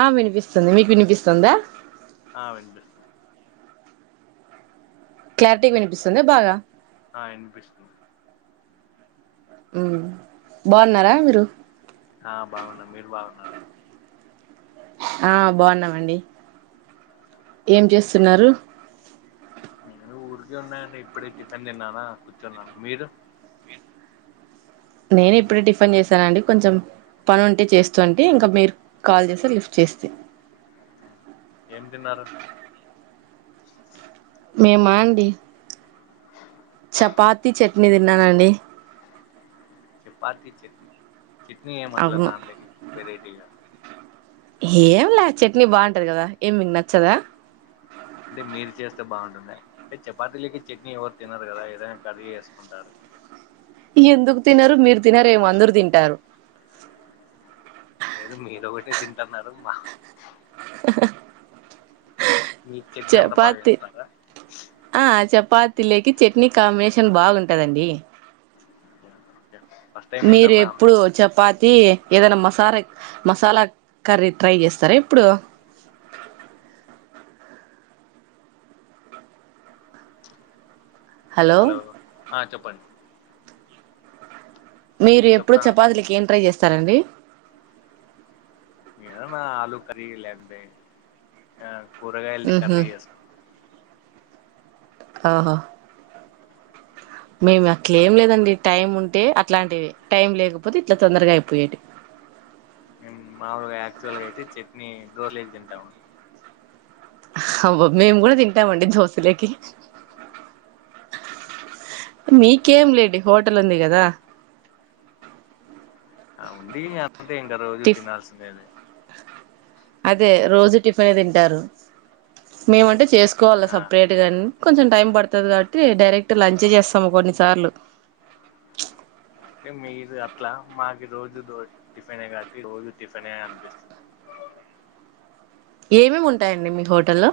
ఆ వినిపిస్తుంది మీకు వినిపిస్తుందా ఆ వినిపిస్తుంది క్లారిటిగా వినిపిస్తుందా బాగా ఆ వినిపిస్తుంది హు బాగున్నారా మీరు ఆా బాగున్నాము మీరు బాగున్నారా ఆ బాగున్నామండి ఏం ఏ చేస్తున్నారు ఇ ఉన్నాయండి ఇప్పుడే టిఫిన్ తిన్నానా కూర్చున్నాను మీరు నేను ఇప్పుడే టిఫిన్ చేశానండి కొంచెం పని ఉంటే చేస్తు ఉంటి ఇంకా మీరు కాల్ చేస్తే లిఫ్ట్ చేస్థి ఎం తిన్నరు మేమా అండి చపాతి చట్నీ తిన్నానండి చెపాతి చెట్ని చెట్నీ ఎం అట్లా అవును దాంట్లో ఎం వెరైటీ లేదా ఏం లే చట్నీ బాగుంటాది కదా ఏమి మీకు నచ్చదా అంటే మీరు చేస్తే బాగుంటదా అంటే చపాతీలకి చట్నీ ఎవరు తినరు కదా ఏదైనా కర్రి వేసుకుంటారు ఎందుకు తినరు మీరు తినరెమో అందరు తింటారు లేదు మీదోకటే తింటన్నారు మా స మీరు చట్నీ అంతా బాగా చెస్తారా చపాతి లేకి చట్నీ కాంబినేషన్ బాగుంటదండి ఓకే, ఫస్ట్ టైం మీరు వింటన్నా ఎప్పుడు అందుకే చపాతి ఏదైనా మసాలా మసాలా కర్రీ ట్రై చేస్తారా ఇప్పుడు హలో ల చెప్పు ప మీరు ఎప్పుడు చెప్తా చపాతి కిలకి ఎంట్రై చేస్తారు సరేండి ఏద ఆలూ కరి లేక తే కూరగాయది ఉహు కర్రీ చేసుకు ఆహా మేము అట్లే ఏం లేదండి టైం ఉంటే అట్లాంటివ టైం లేకపోతే ఇట్లా తొందరగా అయిపోయది మామూలుగా యాక్చువల్ గా అయితే చట్నీ దోసలేకి తింటావును అవో మేము కూడా తింటామండి దోస్తులకి మీకేం లేండి హోటల్ ఉంది కదా ఆ ఉంది య అంటే ఇం రోజు టిఫ్ తిినల్సిందే నండి అదే రోజు టిఫిన్ తింటారు మేముంటే చేసు కోలా ఆ సపరేట్ గన్ కొంచెం టైం పడుతుంది కాబట్టి డైరెక్ట్ లంచ్ చేస్తాము కొన్నిసార్లు అరే మీరు అట్లా మాకు రోజు టిఫిన్ కాబట్టి రోజు టిఫిన్ అనిపిస్తుంది ఏం ఏం ఉంటాయండి మీ హోటల్లో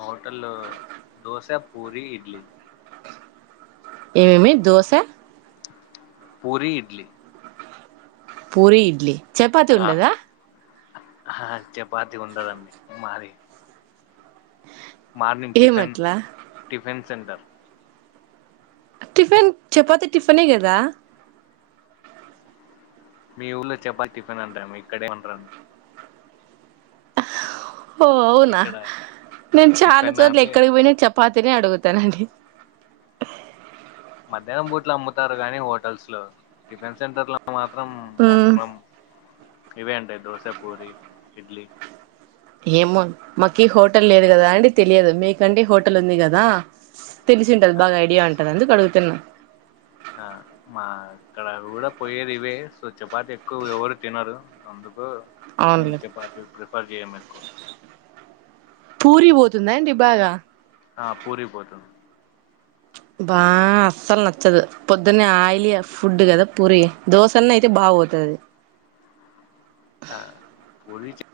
హోటల్ దోస పూరి ఇడ్లీ ఏమేమి దోశ పూరి ఇడ్లీ పూరి ఇడ్లి చపాతి ఆ ఉండదా ఆ చపాతి ఉండదండి మారి మార్నింగ్ టిఫెన్ ఏమట్లా టిఫెన్ సెంటర్ టిఫిన్ చపాతి టిఫినే కదా మీ ఊళ్ళలో చపాతి టిఫిన్ అంటాము ఇక్కడే ఉంటరాండి ఓ అవునా ఇక్కడ నేను చా టిఫిన్ చోట్ల అంటే ఎక్కడికి పోయిన చెప్ప పాతినే అడుగుతానండి మధ్యాహ్నం బూట్లు అమ్ముతారు గాని హోటల్స్ లో టిఫిన్ సెంటర్ లో మాత్రం మ్మ్. మాక్సిమం ఇవే అంటయి దోస పూరి ఇడ్లీ ఏమో మాకు హోటల్ లేదు కదా అండి తెలియదు మీకంటే హోటల్ ఉంది కదా తెలిసి ఉంటది ఆ బా ఐడియా ఉంటుంది అడుగుతున్నాను ఆ మా ఇక్కడ కూడా పోయేది ఇవే సో చపాత ఎక్కువ ఎవరు తినరు అందుకు మేము అవునులే చెపాటి ప్రిఫర్ చేయమరి పూరి పోతుందా అడి బాగా నా పూరిబోతుంది బా అస్సలు నచ్చదు పొద్దున్న ఆయిలీ ఫుడ్ కదా పూరి దోశన్న అయితే బాగ పోతుది ఆ [unintelligible]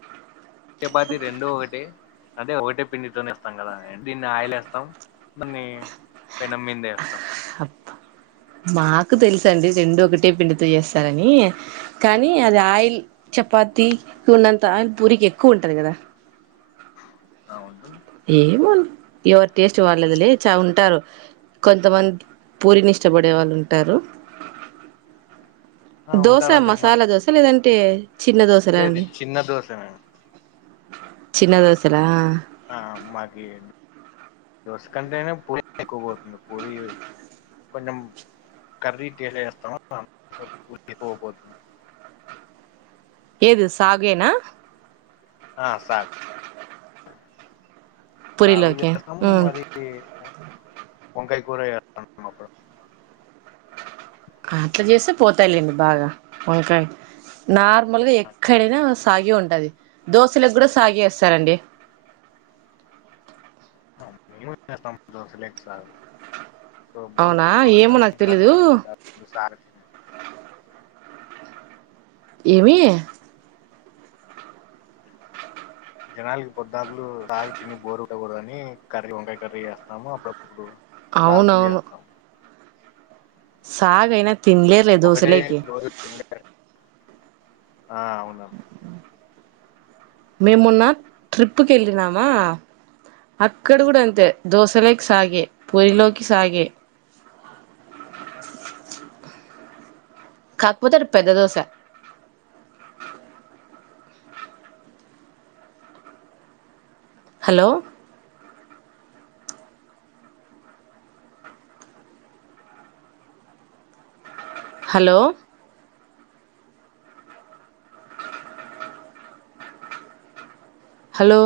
చపాతీ రెండూ ఒక్కటే అంటే ఒకటే పిండితోనే వేస్తాం కదా దీన్ని ఆయిలే వేస్తాం దాన్ని పెనం మీందే వేస్తాం అ మాకు తెలుసండి రెండు ఒకటే పిండితో చేస్తారని కానీ అది ఆయిల్ చపాత ఉన్నంత ఆయిల్ పూరికి ఎక్కువ ఉంటది కదా ఆ ఉంటు ఏమో ఎవరి టేస్ట్ వాళ్ళది లే చా ఉంటారు కొంతమంది పూరిని ఇష్టపడే వాళ్ళు ఉంటారు ఆ దోశ ఉంటానండి మా మసాలా దోశ లేదం టె లేదు చిన్న దోశ [unintelligible] చిన్న దోశల ఆ మాకి దోశ కంటేనే పూరి ఎక్కువ పోతుంది పూరి కొంచెం కర్రీ [unintelligible] వేస్తామ పూరి ఎక్కుపోతుంది ఏది సాగేనా ఆ సా పురిలోకి ఉమ్ వంకాయ కూర చేస్తాం [unintelligible] అట్లా చేస్తే పోతాయ్ లేండి బాగా వంకాయ నార్ మాల్ గా ఎక్కడైనా సాగి ఉంటది దోశలకు కూడా సాగి వేస్తారండి మేము వేస్తాం దశలోకి సాగు సో బోరు అవునా ఏమో కొట్టకూడదని నాకు తెలీదు జనాలకి పొద్దాకులు సాగు తిని ఏమి జనాలకి పొద్దాకులు సాగు తిన్ని బోరుట్టకూడదని కర్రీ వంకాయ కర్రీ చేస్తాము అప్పుడపు సాగు చేస్తాం సాగు అయినా తినలేరులే ఒకటే దోసలేేకి రోజు తినలేరు ఆ అవున మేమున్న ట్రిప్కి ఎళ్ళినామా అక్కడ కూడా అంతే దోశలోకి సాగే పూరిలోకి సాగే కాకపోతే అది పెద్ద దోశ హలో హలో హలో